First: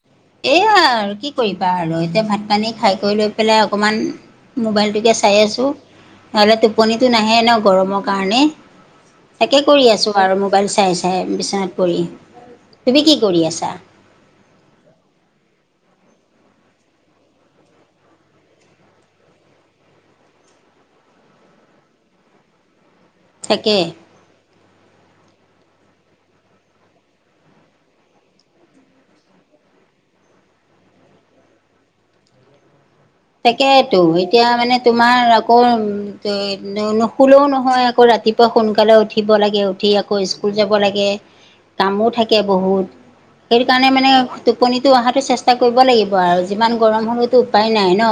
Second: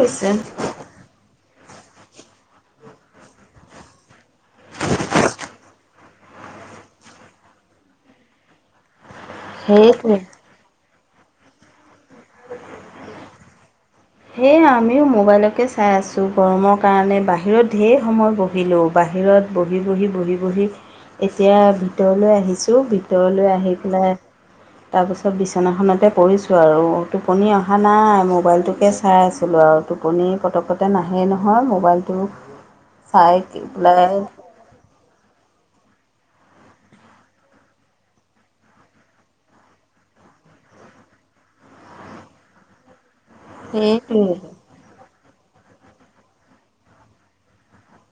হৈছে। এইয়া আৰু কি কি কৰিবা আৰু এতিয়া ভাত পানী খাই কৰি লৈ পেলাই অকমান মোবাইলটোকে চাই আছোঁ। নহ'লে টোপনিটো নাহে ন' গৰমৰ কাৰণে। তাকে কৰি আছোঁ সেইটোৱে। আৰু মোবাইল চাই- চাই বিচনাত পৰি তুমি কি কৰি আছা? সেয়ে আমিও মোবাইলকে চাই আছোঁ গৰমৰ কাৰণে বাহিৰত ঢেৰ সময় বহিলোঁ বাহিৰত বহি -বহি-বহি- বহি এতিয়া ভিতৰলৈ আহিছোঁ ভিতৰলৈ আহি তাকে পেলাই তাৰপিছত বিচনাখনতে পৰিছোঁ আৰু টোপনি অহা নাই মোবাইলটো কে চাই আছিলোঁ আৰু টোপনি পটকতে নাহেই নহয় মোবাইলটো চাই তেকেইতো পেলাই এতিয়া মানে তোমাৰ আকৌ [unintelligible] নুশুলেও নহয় আকৌ ৰাতিপুৱা সোনকালে উঠিব লাগে উঠি আক আকৌ স্কুল যাব লাগে কামো থাকে বহুত। সেইটো কাৰণে মানে সেইটোৱে টোপনিটো আহাটো চেষ্টা কৰিব লাগিব আৰু যিমান গৰম হলেওতো উপায় নাই। ন,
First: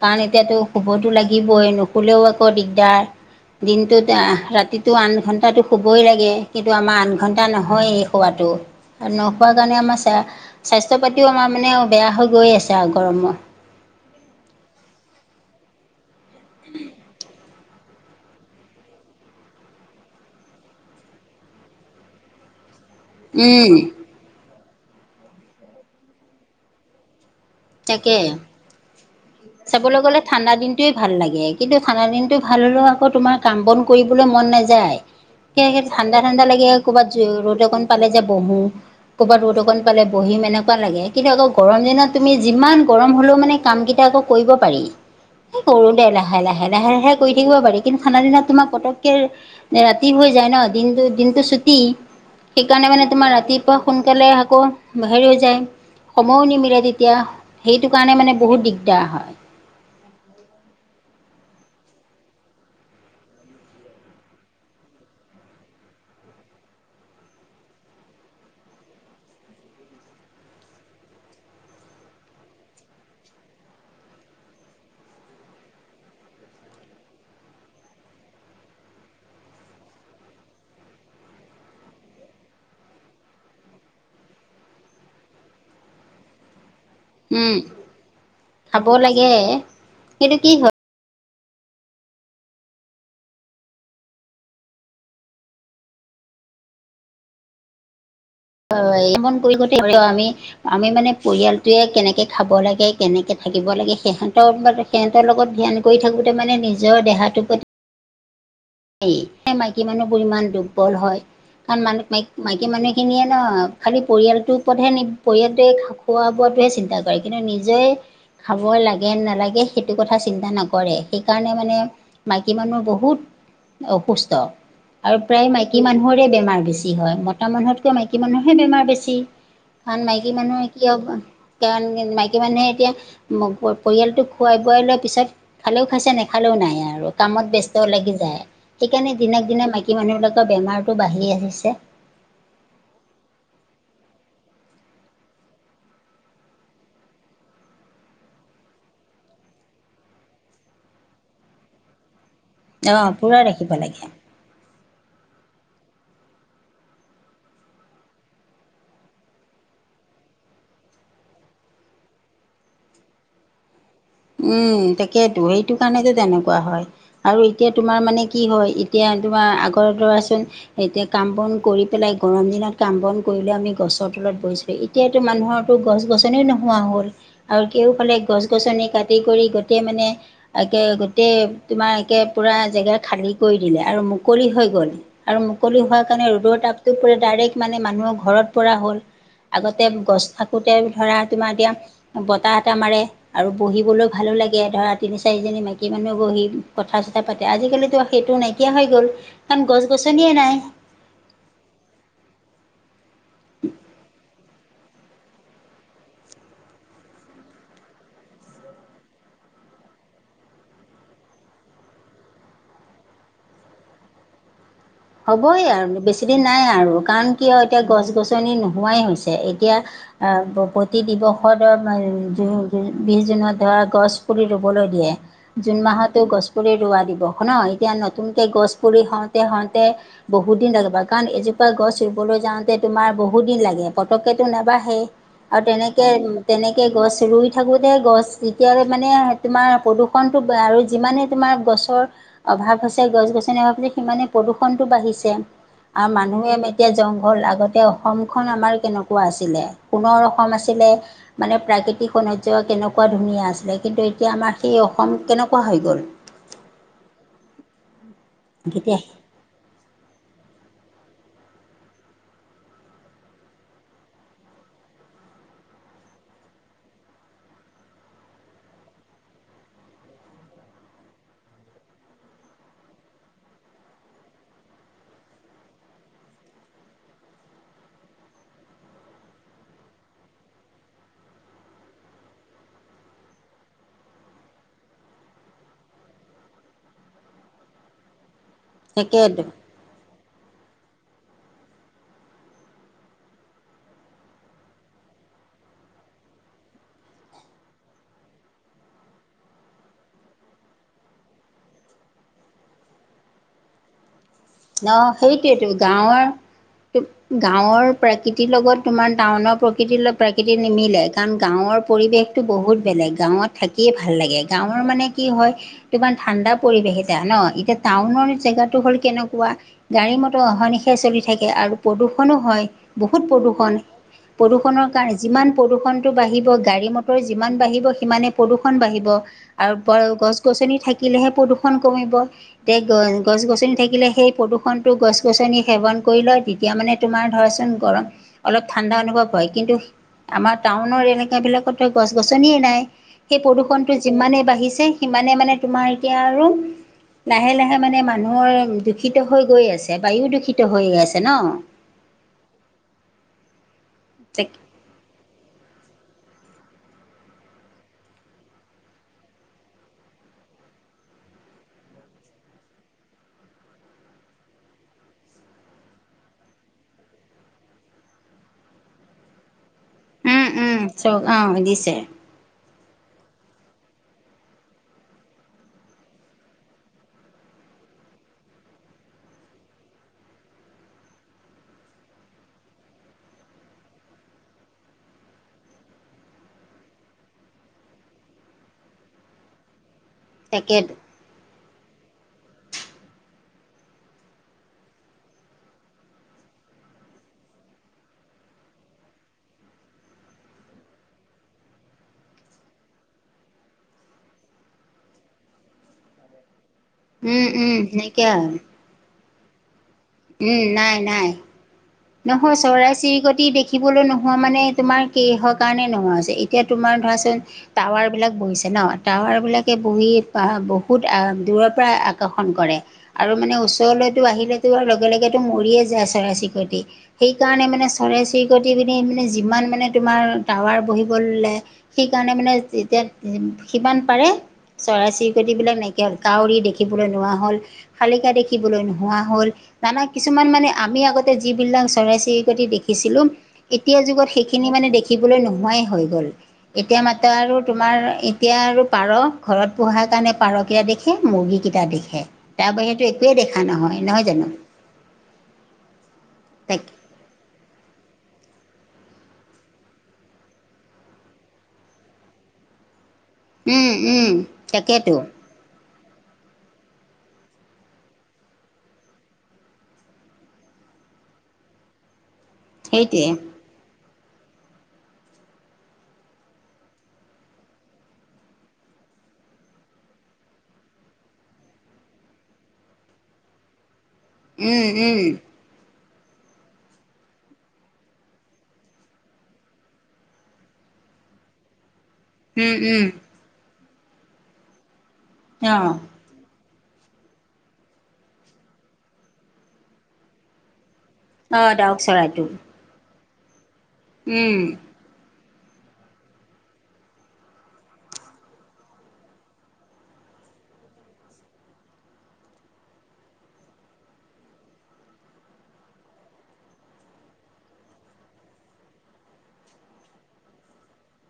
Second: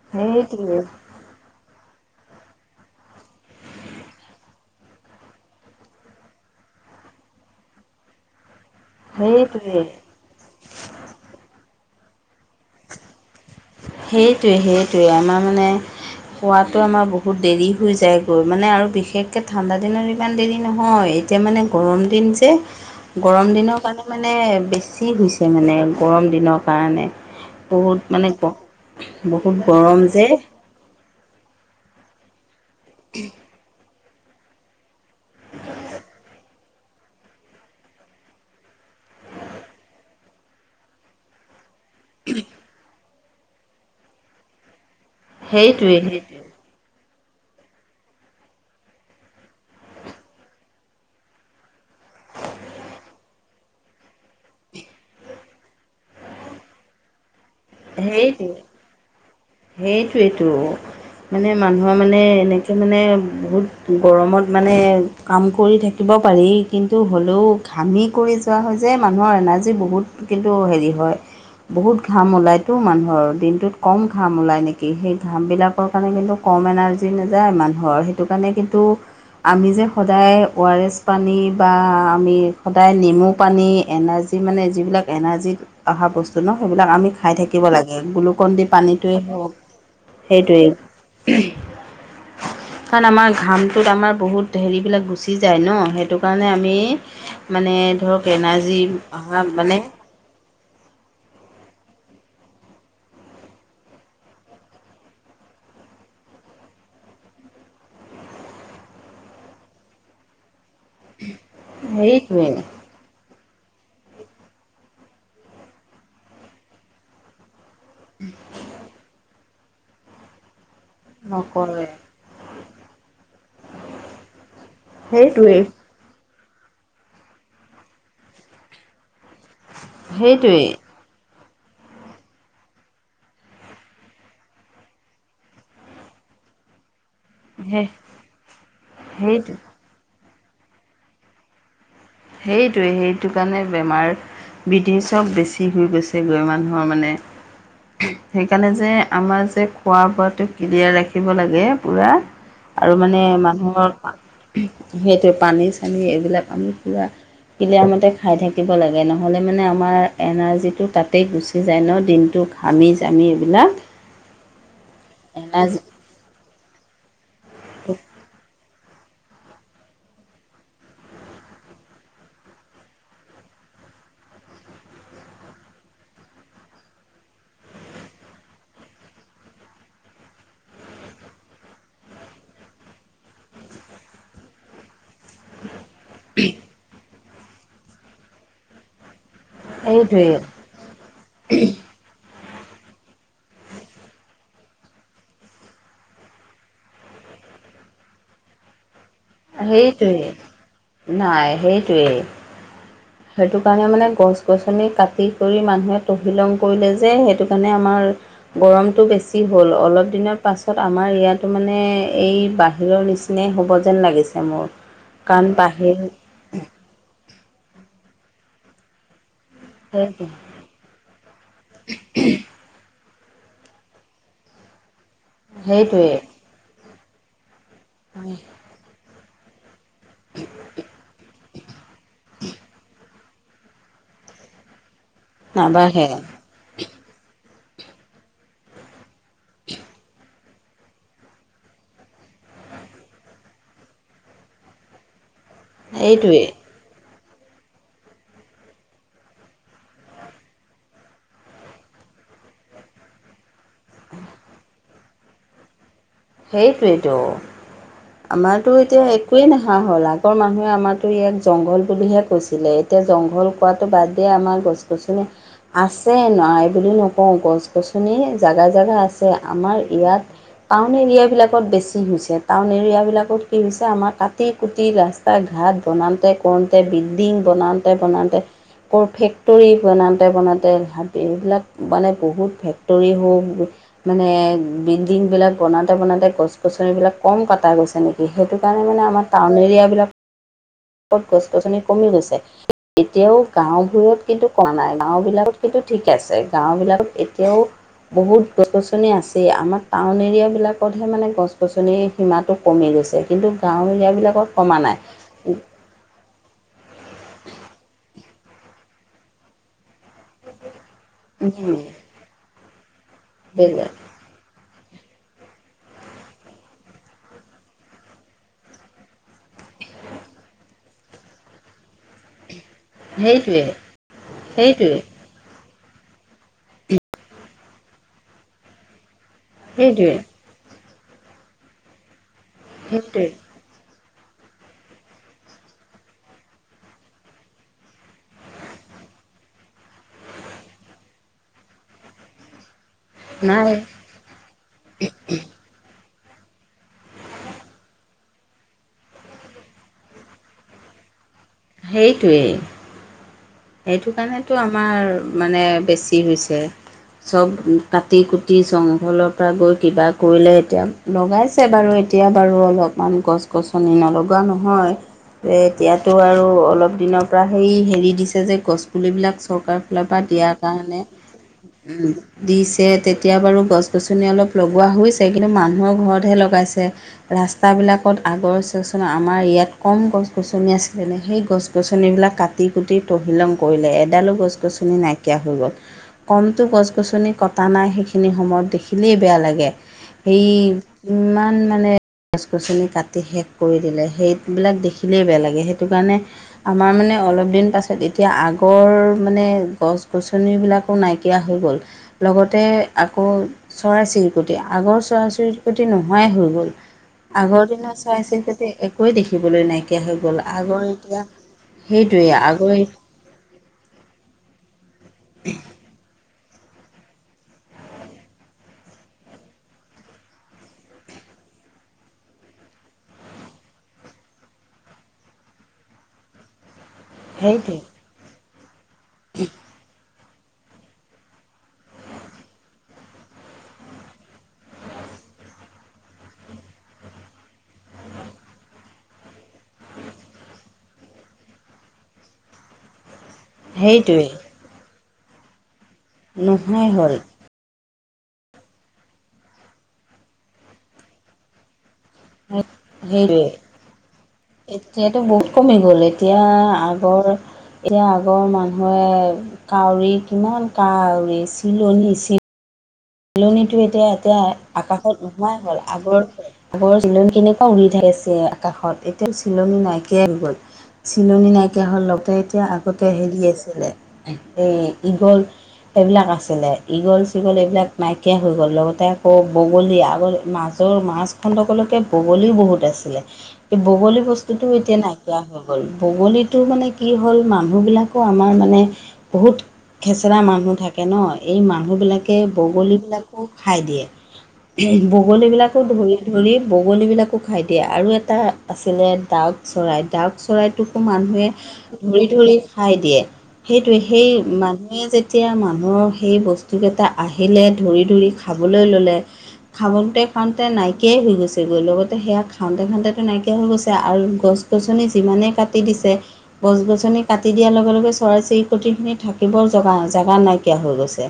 কাৰণ এতিয়াতো সেইটোৱে শুবতো লাগিবই, নুশুলেও আকৌ দিগদাৰ। দিনটোত ৰাতিটো আঠ ঘণ্টাটো শুবই লাগে, কিন্তু আমাৰ আঠ ঘণ্টা নহয়। শুৱাটো। আৰু নুশুৱা কাৰণে, সেইটোৱে আমাৰ স্বাস্থ্য পাতিও আমাৰ মানে বেয়া হৈ গৈয়ে আছে আৰু গৰমৰ। সেইটোৱে-সেইটোৱে আমাৰ মানে খোৱাটো আমাৰ বহুত দেৰি শুই যায়গৈ, মানে আৰু বিশেষকে ঠাণ্ডা দিনত ইমান দেৰি নহয় এতিয়া মানে গৰম দিন যে। হয়। গৰম উম। দিনৰ কাৰণে মানে বেছি হৈছে মানে, গৰম দিনৰ কাৰণে। বহুত তাকে মানে বহুত চাবলৈ গৰম গ'লে যে। ঠাণ্ডা ভাল লাগে কিন্তু ঠানা দিনটো ভাল হলেও, আকৌ তোমাৰ কাম বন কৰিবলৈ মন নাযায়। ঠাণ্ডা-ঠাণ্ডা লাগে ক'ৰবাত য ৰ'দ অকণ পালে যে বহো। ক'ৰবাত ৰ'দ অকণ পালে বহিম, এনেকুৱা লাগে কিন্তু অকৌ গৰম দিন তুমি যিমান গৰম হ'লেও মানে কামকেইটা আকৌ কৰিব পাৰি। কৰো সেইটোৱে দে, সেইটোৱে লাহে-লাহে-লাহে-লাহে কৰি থাকিব পাৰি। ঠাণ্ডা দিনত তোমাক পতককে- ৰাতি হৈ যায় ন, দিনটো-দিনতটো ছুটি। সেইকাৰণে মানে তোমাৰ ৰাতিপুৱা সোনকালে আকৌ হেৰি হৈ যায় সময়ো নিমিলে। এতিয়া সেইটো কাৰণে মানে বহুত দিগদাৰ হয়। সেইটোৱেতো। মানে মানুহৰ মানে এনেকৈ মানে বহুত গৰমত মানে কাম কৰি থাকিব পাৰি, কিন্তু হ'লেও ঘামি কৰি যোৱা হয় যে মানুহৰ এনাৰ্জী বহুত কিন্তু হেৰি হয় বহুত ঘাম ওলাই। টো মানুহৰ দিনটোত কম ঘাম ওলাই নেকি, সেই ঘাম বিলাকৰ কাৰণে কিন্তু কম এনাৰ্জি নাযায় মানুহৰ সেইটো কাৰণে কিন্তু আমি যে সদায় অ, আৰ এছ পানী বা আমি সদায় নেমু পানী এনাৰ্জি যি মানে যিবিলাক এনাৰ্জিত অহা বস্তু ন, সেইবিলাক আমি খাই থাকো। উম থাকিব লাগে, গ্লুকন দি খাব পানীটোৱে লাগে হক সেইটো কি সেইটোৱেই। হয় কাৰণ আমাৰ ঘামটোত আমাৰ বহুত হেৰি বিলাক গুচি যায়, ন সেইটো কাৰণে আমি মানে ধৰক এনাৰ্জি হয়ন অহা কৰি ঘঠ মানে আমি আমি মানে পৰিয়ালটোৱে কেনেকৈ খাব লাগে, কেনেকৈ থাকিব লাগে সিহঁতৰ তেহঁতৰ লগত ধ্যান কৰি থাকোঁতে, মানে নিজৰ দেহাটোৰ প্ৰতি এই মাইকী মানুহবোৰ ইমান দুৰ্বল হয়, কাৰণ মানুহ ম হেৰিটোৱে মাইকী মানুহ সেইখিনিয়ে ন খালি পৰিয়ালটোৰ ওপৰতহে, নি পৰিয়ালটোৱে খোৱা বোৱাটোহে চিন্তা কৰে। কৰে কিন্তু নিজে খাব লাগে নালাগে সেইটো কথা চিন্তা নকৰে। সেইকাৰণে মানে নকৰে। মাইকী মানুহৰ বহুত অসুস্থ আৰু প্ৰায় সেইটোৱে। মাইকী মানুহৰে বেমাৰ বেছি। বেছি হয় মতা মানুহতকৈ মাইকী মানুহে বেমাৰ বেছি, কাৰণ মাইকী সেইটোৱেই মানুহে কি কাৰণ মাইকী মানুহে এতিয়া পৰিয়ালটোক খুৱাই-বোৱাই লোৱাৰ পিছত খালেও খাইছে, নেখালেও নাই আৰু। কামত ব্যস্ত সেই লাগি যায় সেইকাৰণে দিনক সেইটো দিনে, মাইকী মানুহবিলাকৰ বেমাৰটো বাঢ়ি আহিছে। সেইটোৱে-সেইটো কাৰণে বেমাৰ বৃটি চব বেছি হৈ গৈছে, গৈ মানুহৰ মানে সেইকাৰণে যে, আমাৰ যে খোৱা বোৱাটো ক্লিয়াৰ ৰাখিব লাগে পুৰা। আৰু অঁ মানে পূৰা ৰাখিব মানুহৰ লাগে সেইটোৱে পানী-চানী এইবিলাক আমি পুৰা ক্লিয়াৰ মতে খাই থাকিব লাগে, নহ'লে মানে আমাৰ এনাৰ্জিটো তাতেই গুচি যায় ন দিনটোক ঘামি জামি এইবিলাক। উম তাকেতো সেইটো এনাৰ্জি কাৰণে যে তেনেকুৱা হয়। আৰু এতিয়া তোমাৰ মানে কি হয় এতিয়া তোমাৰ আগৰ ধৰা এতিয়া কাম বন কৰি পেলাই, গৰম দিনত কাম বন কৰিলে আমি গছৰ তলত বহিছো। এতিয়াতো মানুহৰো গছ -গছনি নোহোৱা হ'ল। আৰু কেওফালে গছ -গছনি কাটি খেতি কৰি গোটেই মানে একে গোটেই তোমাৰ একে পুৰা জেগা খালী কৰি দিলে আৰু মুকলি হৈ গ'ল। আৰু মুকলি হোৱাৰ কাৰণে ৰ'দৰ তাপটো পৰে ডাৰেক্ট মানে মানুহৰ ঘৰত পৰা হ'ল। আগতে গছ সেইটোৱে থাকোতে ধৰা তোমাৰ এতিয়া বতাহ এটা মাৰে আৰু বহি বলেও ভালো লাগে ধৰা তিনি চাৰিজনী মাইকী মানুহ বহি কথা চথা পাতে আজিকালিতো সেইটো নাই কিয়া হৈ গ'ল। কাৰণ গছ গছনিয়ে নাই সেইটোৱে নাই সেইটোৱে সেইটো কাৰণে মানে গছ গছনি কাটি কৰি মানুহে তহিলং কৰিলে যে সেইটো কাৰণে আমাৰ গৰমটো বেছি হ'ল অলপ দিনৰ পাছত আমাৰ ইয়াতো মানে এই বাহিৰৰ নিচি নাই হ'ব যেন লাগিছে মোৰ। কাৰণ হ'বই বাহিৰ আৰু বেছি দিন নাই আৰু, কাৰণ কিয় এতিয়া গছ গছনি নোহোৱাই হৈছে। এতিয়া সেইটোৱে আ কি দিৱসৰ ধ বিশ জুনত ধৰা গছ পুলি ৰুবলৈ দিয়ে। জুন সেইটোৱে মাহতো গছ পুলি ৰোৱা দিৱস ন এতিয়া নতুনকে গছ পুলি হওঁতে হওঁতে বহুত দিন লাগিব কাৰণ এজোপা গছ ৰুবলৈ যাওঁতে তোমাৰ বহুত দিন লাগে পতককেটো নেবাঢ়ে। আৰু তেনেকে নাবাঢ়ে উম তেনেকে গছ ৰুই থাকোতে গছ তেতিয়ালে মানে তোমাৰ প্ৰদূষণ আৰু যিমানে তোমাৰ গছৰ অভাৱ হৈছে গছ গছনিৰ অভাৱ সিমানে প্ৰদূষণটো বাঢ়িছে আৰু এইটোৱে মানুহে এতিয়া জংঘল আগতে অসমখন আমাৰ কেনেকুৱা আছিলে সোণৰ অসম আছিলে। মানে প্ৰাকৃতিক সৌন্দৰ্য্য কেনেকুৱা ধুনীয়া আছিলে। কিন্তু এতিয়া আমাৰ সেই অসম কেনেকুৱা হৈ গ'ল? সেইটোৱেটো, আমাৰটো এতিয়া এ একোৱেই নোহোৱা হ'ল। আগৰ মানুহে আমাৰটো ইয়াক জংঘল বুলিহে কৈছিলে। এতিয়া জংঘল পোৱাটো বাদে আমাৰ গছ - গছনি আছে নাই বুলি নকওঁ গছ - গছনি জাগাই জাগাই আছে আমাৰ ইয়াত মানে এৰিয়াবিলাকত বেছি হৈছে। টাউন এৰিয়াবিলাকত কি হৈছে আমাৰ কাটি কুটি ৰাস্তা ৰাস্তা ঘাট বনাওঁতে কৰোঁতে বিল্ডিং বনাওঁতে বনাওঁতে ক' ফেক্টৰী বনাওঁতে বনাওঁতে এইবিলাক মানে বহুত ফেক্টৰী হওঁক মানে বিল্ডিং বিলাক বনাওঁতে বনাওঁতে গছ - গছনিবিলাক কম কটা গৈছে নেকি সেইটো কাৰণে মানে আমাৰ একে টাউন এৰিয়াবিলাক কত গছ - গছনি কমি গৈছে। এতিয়াও গাঁওবোৰত কিন্তু কমা নাই। গাওঁ বিলাকত কিন্তু ঠিকে আছে, গাওঁ বিলাকত এতিয়াও বহুত গছ গছনি আছেই, আমাৰ টাউন এৰিয়া বিলাকতহে মানে গছ গছনি সীমাটো কমি গৈছে। কিন্তু গাওঁ এৰিয়া বিলাকত ন' সেইটোৱেটো গাঁৱৰ, গাঁৱৰ প্ৰাকৃতিৰ লগত তোমাৰ টাউনৰ প্ৰকৃতিৰ লগত প্ৰাকৃতি নিমিলে। কাৰণ গাঁৱৰ পৰিৱেশ টো বহুত বেলেগ গাঁৱত সেইটোৱে থাকিয়ে ভাল লাগে। গাঁৱৰ মানে কি হয় তোমাৰ ঠাণ্ডা পৰিৱেশ এতিয়া ন এতিয়া টাউনৰ জেগাটো হ'ল কেন কুৱা, গাড়ী মটৰ অহা নিশাই চলি থাকে আৰু প্ৰদূষণো হয়। বহুত সেইটোৱে প্ৰদূষণ প্ৰদূষণৰ সেইটোৱে কাৰ যিমান প্ৰদূষণটো বাঢ়িব গাড়ী মটৰ যিমান বাঢ়িব সিমানে প্ৰদূষণ বাঢ়িব। আৰু সেইটোৱে গছ গছনি থাকিলেহে প্ৰদূষণ কমিব, এতিয়া গ গছ সেইটোৱে গছনি থাকিলে সেই প্ৰদূষণটো গছ গছনি সেৱন কৰি লয়। তেতিয়া মানে তোমাৰ ধৰাচোন গৰম অলপ ঠাণ্ডা অনুভৱ হয়, কিন্তু আমাৰ টাউনৰ এনেকা বিলাকতটো গছ গছনিয়ে নাই। সেই নাই প্ৰদূষণটো যিমানে বাঢ়িছে সিমানে মানে তোমাৰ এতিয়া আৰু লাহে লাহে মানে মানুহৰ দূষিত হৈ গৈয়ে আছে। বায়ু দূষিত হৈ আছে ন? সেইটোৱেই, সেইটো কাৰণেটো আ আমাৰ মানে বেছি হৈছে। চব কাটি কুটি জংঘলৰ পৰা গৈ কিবা কৰিলে এতিয়া। লগাইছে বাৰু এতিয়া বাৰু অলপমান গছ গছনি নলগোৱা নহয়। এ এতিয়াতো আৰু অলপ দিনৰ পৰা সেই হেৰি দিছে যে গছপুলিবিলাক চৰকাৰ ফালৰ পৰা উম দিয়াৰ উম কাৰণে চক অ দিছে উম। দিছে তেতিয়া বাৰু গছ -গছনি অলপ লগোৱা হৈছে কিন্তু মানুহৰ ঘৰতহে লগাইছে। ৰাস্তা বিলাকত আগৰ চোৱাচোন আমাৰ ইয়াত কম গছ -গছনি আছ যেনে সেই গছ -গছনিবিলাক কাটি কুটি তহিলং কৰিলে এডালো গছ -গছনি নাইকিয়া হৈ গ'ল। কমটো গছ-গছনি কটা নাই সেইখিনি সময়ত দেখিলেই বেয়া লাগে সেই তাকেতো ইমান মানে গছ- গছনি কাটি শেষ কৰি দিলে সেইবিলাক দেখিলেই বেয়া লাগে সেই সেইটো কাৰণে আমাৰ মানে অলপ দিন পাছত এতিয়া আগৰ মানে গছ-গছনিবিলাক কো নাইকিয়া হৈ গ'ল লগতে আকৌ চৰাই -চিৰিকটি আগৰ চৰাই- চিৰিকটি নোহোৱাই হৈ গ'ল। উম আগৰ উম দিনৰ সেনেকে চৰাই আৰু -চিৰিকতি একোৱে দেখিবলৈ নাইকিয়া হৈ গ'ল উম, আগৰ নাই এতিয়া -নাই। সেইটোৱে নহয় আগৰ চৰাই -চিৰিকটি দেখিবলৈ নোহোৱা মানে তোমাৰ কিহৰ কাৰণে নোহোৱা হৈছে এত এতিয়া তোমাৰ ধৰাচোন টাৱাৰ বিলাক বহিছে ন' টাৱাৰ বিলাকে বহি বহুত দূৰৰ পৰাই আকৰ্ষণ কৰে আৰু মানে ওচৰলৈতো আহিলেতো আৰু লগে -লগেতো মৰিয়ে যায় চৰাই -চিৰিকতি। সেইকাৰণে সেইটোৱে মানে চৰাই-চিৰিকটি পিনে মানে যিমান মানে তোমাৰ টাৱাৰ বহিদবল্লে সেইকাৰণে মানে যেতিয়া সিমান পাৰে চৰাই-চিৰিকটি বিলাক নাইকিয়া হ'ল কাউৰী দেখিবলৈ নোহোৱা হ'ল। শালিকা দেখিবলৈ নোহোৱা হ'ল নানা কিছুমান মানে আমি আগতে যিবিলাক চৰাই-চিৰিকটি দেখিছিলোঁ এতিয়া সেইটোৱে যুগত সেইখিনি মানে দেখিবলে নোহোৱাই হয়। গ'ল নোহোৱাই এতিয়া হ'ল মাত্ৰ আৰু তোমাৰ এতিয়া আৰু পাৰ ঘৰত পোহা কাৰণে পাৰ কেইটা দেখে মুৰ্গী কেইটা দেখে। তাৰ বাহিৰেতো একোৱেই সেইটোৱে দেখা নহয়-নহয় জানো? এতিয়াতো বহুত কমি গ'ল এতিয়া তাকে আগৰ এতিয়া আগৰ মানুহে কাউৰী কিমান কাউৰী চিলনী চিল চিলনীটো উম এতিয়া- উম এতিয়া আকাশত তাকেতো নোহোৱাই হ'ল আগৰ আগৰ চিলনী কেনেকুৱা উৰি থাকে ছে আকাশত এতিয়াও চিলনী নাইকিয়াই হৈ গ'ল। চিলনী নাইকিয়া হ'ল লগতে এতিয়া আগতে সেইটোৱে হেৰি আছে [unintelligible] এই ঈগল এইবিলাক আছিলে ঈগল- ছিগল এইবিলাক নাইকিয়া হৈ গ'ল লগতে আকৌ বগলী আগৰ মাজৰ মাছখণ্ডকলৈকে বগলী বহুত আছিলে বগলী বস্তুটোও উম এতিয়া উম নাইকীয়া হ'ল। হ'ল বগলীতো মানে কি হ'ল মানুহবিলাকো আমাৰ মানে বহুত খেচেৰা মানুহ থাকে ন' এই মানুহবিলাকে উম উম বগলীবিলাকো খাই দিয়ে বগলীবিলাকো অঁ ধৰি ধৰি বগলী বিলাকো খাই দিয়ে আৰু এটা আছিলে দাউক চৰাই ডাউক চৰাইতোকো মানু অঁ ডাউক নিয়ে ধৰি - চৰাইটো ধৰি খাই দিয়ে সেইটোৱে সেই উম মানুহে যেতিয়া মানুহৰ সেই বস্তুকেইটা আহিলে ধৰি- ধৰি খাবলৈ ল'লে খাবংতে -খাওঁতে নাইকিয়াই হৈ গৈছেগৈ লগতে সেয়া খাওঁতে -খাওঁতেতো নাইকিয়া হৈ গৈছে আৰু গছ গছ -গছনি যিমানেই কাটি দিছে গছ-গছনি কাটি দিয়াৰ লগে- লগে চৰাই-চিৰিকটিখিনি থাকিবও জগা জেগা নাইকিয়া হৈ গৈছে।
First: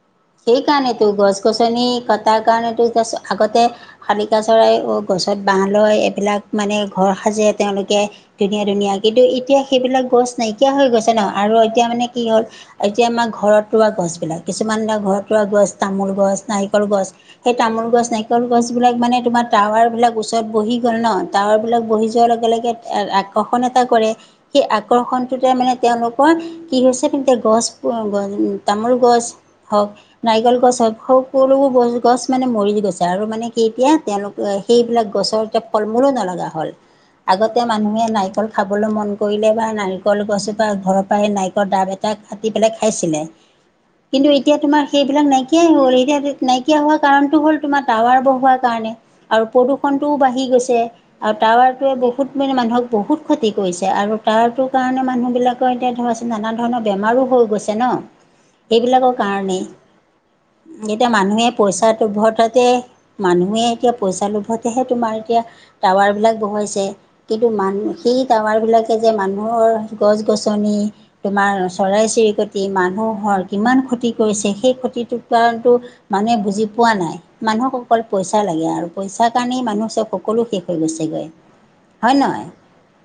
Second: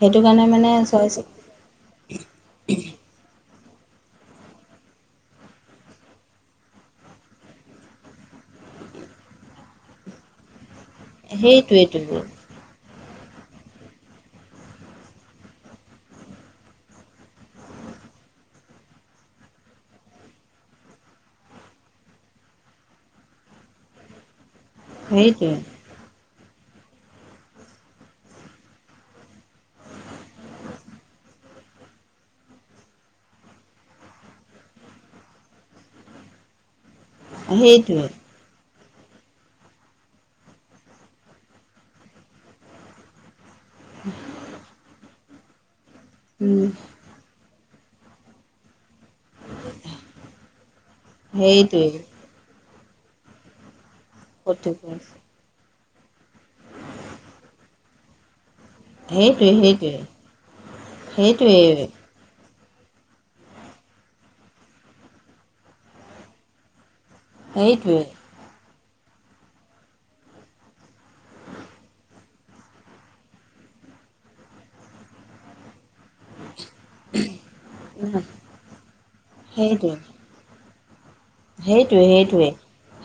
সেইটো কাৰণে মানে সেইকাৰণেতো চৰাই চিৰিকটি গছ-গছনি কটাৰ কাৰনেটো এতিয়া আগতে শালিকা চৰাই অ, গছত বাঁহ লয় এইবিলাক মানে ঘৰ সাজে তেওঁলোকে ধুনীয়া- ধুনীয়া কিন্তু এতিয়া সেইবিলাক গছ নাইকিয়া হৈ গৈছে ন'আৰু এতিয়া মানে সেইটোৱেইটো কি হ'ল এতিয়া আমাৰ ঘৰত ৰোৱা গছ বিলাক কিছুমান ঘৰত ৰোৱা গছ তামোল গছ, নাৰিকল গছ সেই তামোল গছ, নাৰিকল গছ বিলাক মানে তোমাৰ টাৱাৰবিলাক ওচৰত বহি গ'ল ন' টাৱাৰ বিলাক বহি যোৱাৰ লগে- লগে এ আকৰ্ষণ এটা কৰে সেই সেইটোৱে, আকৰ্ষণটোতে মানে তেওঁলোকৰ কি হৈছে তেতিয়া গছ [unintelligible] তামোল গছ হওক নাৰিকল গছ হওক সকলোবোৰ গছ- গছ মানে মৰি গছে আৰু মানে কি এতিয়া তেওঁলোক সেইবিলাক গছৰ এতিয়া ফলমূলো নলগা হ'ল আগতে সেইটোৱে, মানুহে নাৰিকল খাবলৈ মন কৰিলে বা নাৰিকল গছপা ঘৰৰ পৰা সেই নাৰিকলৰ ডাব এটা কাটি পেলাই খাইছিলে কিন্তু এতিয়া তোমাৰ সেইবিলাক নাইকিয়াই হ'ল এতিয়া উম, নাইকিয়া হোৱা কাৰণটো হ'ল তোমাৰ টাৱাৰ বহোৱাৰ কাৰণে আৰু প্ৰদূষণটোও বাঢ়ি গৈছে আৰু সেইটোৱে টাৱাৰটোৱে বহুত মানে মানুহক বহুত ক্ষতি কৰিছে আৰু টাৱাৰটোৰ সেইটোৱে, কাৰণে মানু্হবিলাকৰ এতিয়া ধৰাচোন নানা ধৰণৰ বেমাৰো হৈ গৈছে ন' এইবিলাক সেইটোৱে, কাৰণে সেইটোৱে, এতিয়া মানুহে পইচা সেইটোৱে, লোভততে মানুহে এতিয়া পইচা লোভতহে তোমাৰ এতিয়া টাৱাৰবিলাক বহোৱাইছে। কিন্তু মান সেইটোৱে, সেই টাৱাৰবিলাকে যে মানুহৰ গছ- গছনি তোমাৰ চৰাই-চিৰিকটি মানুহৰ কিমান ক্ষতি কৰিছে সেই ক্ষতিটো কাৰণটো মানুহে বুজি পোৱা নাই মানুহক অকল পইচা লাগে আৰু পইচাৰ কাৰণেই মানুহ সেইটোৱে চব সকলো শেষ হৈ গৈছেগৈ। সেইটোৱে - হয় নহয় সেইটোৱে।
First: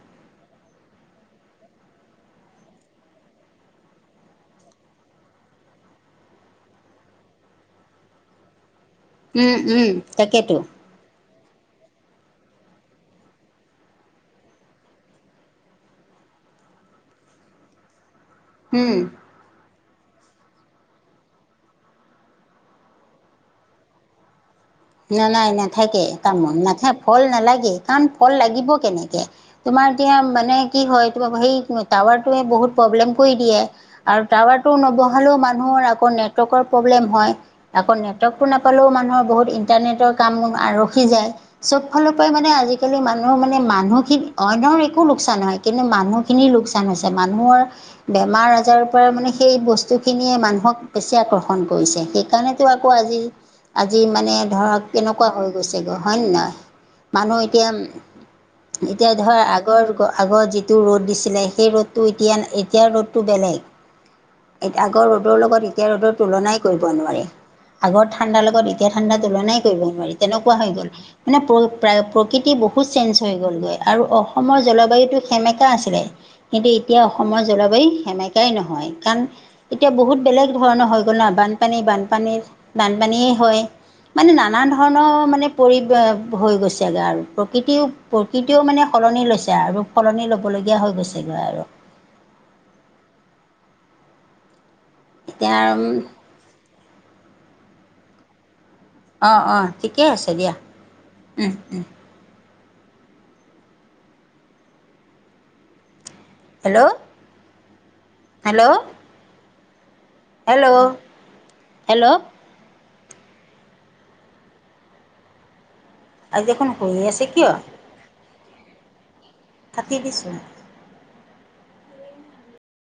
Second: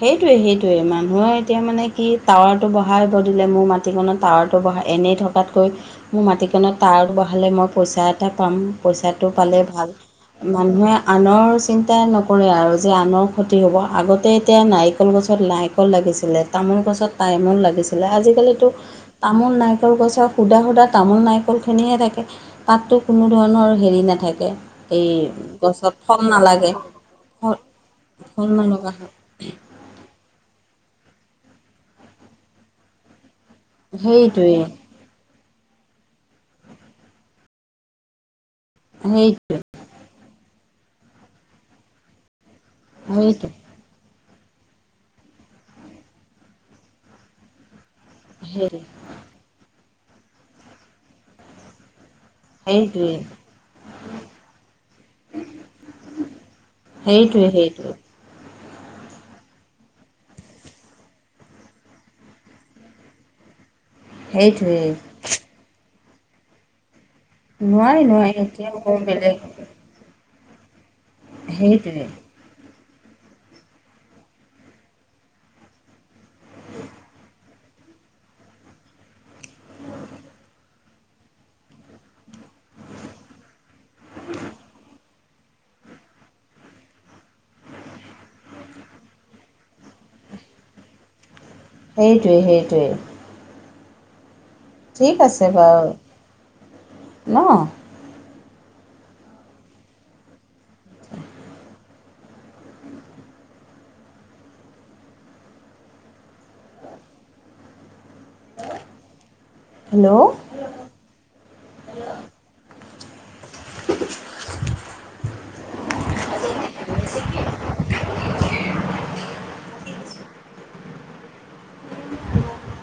সেইটোৱে- সেইটোৱে মানুহে এতিয়া মানে কি টাৱাৰটো বহাব দিলে মোৰ মাত মাটিকণত টাৱাৰটো বহা এনেই থকাতকৈ মোৰ মাটিকণত টাৱাৰটো বহালে মই পইচা এটা পাম। পইচাটো উম পালে উম ভাল তাকেতো মানুহে আনৰ চিন্তা নকৰে আৰু যে আনৰ ক্ষতি হ'ব আগতে এতিয়া নাৰিকল গছত নাৰিকল লাগিছিলে তামোল গছত তামোল লাগিছিলে আজিকালি তো উম তামোল, নাৰিকল গছৰ সুধা -সুধা তামোল, নাৰিকলখিনিয়ে থাকে। তাতটো কোনো ধৰণৰ হেৰি নাথাকে। এই নে নাই গছত নাথাকে ফল তামোল নালাগে নাথাক ফল নালাগেই কাৰণ ফল ফোন লাগিব নলগা হ'ল কেনেকে তোমাৰ এতিয়া মানে কি হয় তোমাৰ সেই টাৱাৰটোৱে বহুত প্ৰব্লেম কৰি দিয়ে আৰু সেইটোৱে টাৱাৰটো নবহালেও মানুহৰ আকৌ নেটৱৰ্কৰ প্ৰব্লেম হয়। আকৌ নেটৱৰ্কটো নাপালেও মানুহৰ বহুত সেইটোৱে ইন ইণ্টাৰনেটৰ কামো আ ৰখি যায় চব ফালৰ পৰাই মানে আজিকালি মানুহ সেইটো মানে মানুহখিনি অইনৰ একো লোকচান নহয় কিন্তু মানুহখিনিৰ লোকচান হৈছে মানুহৰ বেমাৰ সেই আজাৰৰ পৰাই মানে সেই বস্তুখিনিয়ে মানুহক বেছি আকৰ্ষণ কৰিছে সে সেইকাৰণেতো আকৌ সেইটোৱে আজি-আজি মানে ধৰক কেনেকুৱা হৈ গৈছেগৈ হ'য় নে নহয় মানুহ সেইটোৱে এতিয়া সেইটোৱে এতিয়া ধৰ আগৰ যুগৰ আগৰ যিটো ৰ'দ দিছিলে সেই ৰ'দটো এতিয়া- এতিয়া ৰ'দটো বেলেগ [inaudible] এ আগৰ ৰ'দৰ লগত এতিয়া ৰ'দৰ তুলনাই কৰিব নোৱাৰি। নোৱাৰি আগৰ নোৱাৰি ঠাণ্ডাৰ লগত এতিয়া বৰ ঠাণ্ডা বেলেগ তুলনাই কৰিব নোৱাৰি তেনেকুৱা হৈ গ'ল মানে পল প্ৰায় সেইটোৱে প্ৰ প্ৰকৃতি বহুত চেঞ্জ হৈ গ'লগৈ আৰু অসমৰ জলবায়ুটো সেমেকা আছিলে কিন্তু এতিয়া অসমৰ জলবায়ু সেমেকাই নহয় কাৰণ এতিয়া বহুত বেলেগ ধৰণৰ হৈ গ'ল ন' বানপানী- বানপানীৰ - বানপানীয়ে হয়। মানে নানান ধৰণৰ মানে পৰি হৈ গৈছেগে আৰু প্ৰকৃতিও -প্ৰকৃতিও মানে সলনি লৈছে আৰু সলনি ল'বলগীয়া হৈ গৈছেগৈ আৰু সেইটোৱেই -সেইটোৱেই ঠিক আছে এতিয়া বাৰু ন'? অ', অ', ঠিকে আছে দিয়া উম - উম। Hello, hello, hello, hello, hello, [unintelligible] আজি দেখোন শুই আছে কিয়? থাটি দিছোঁ নে [unintelligible]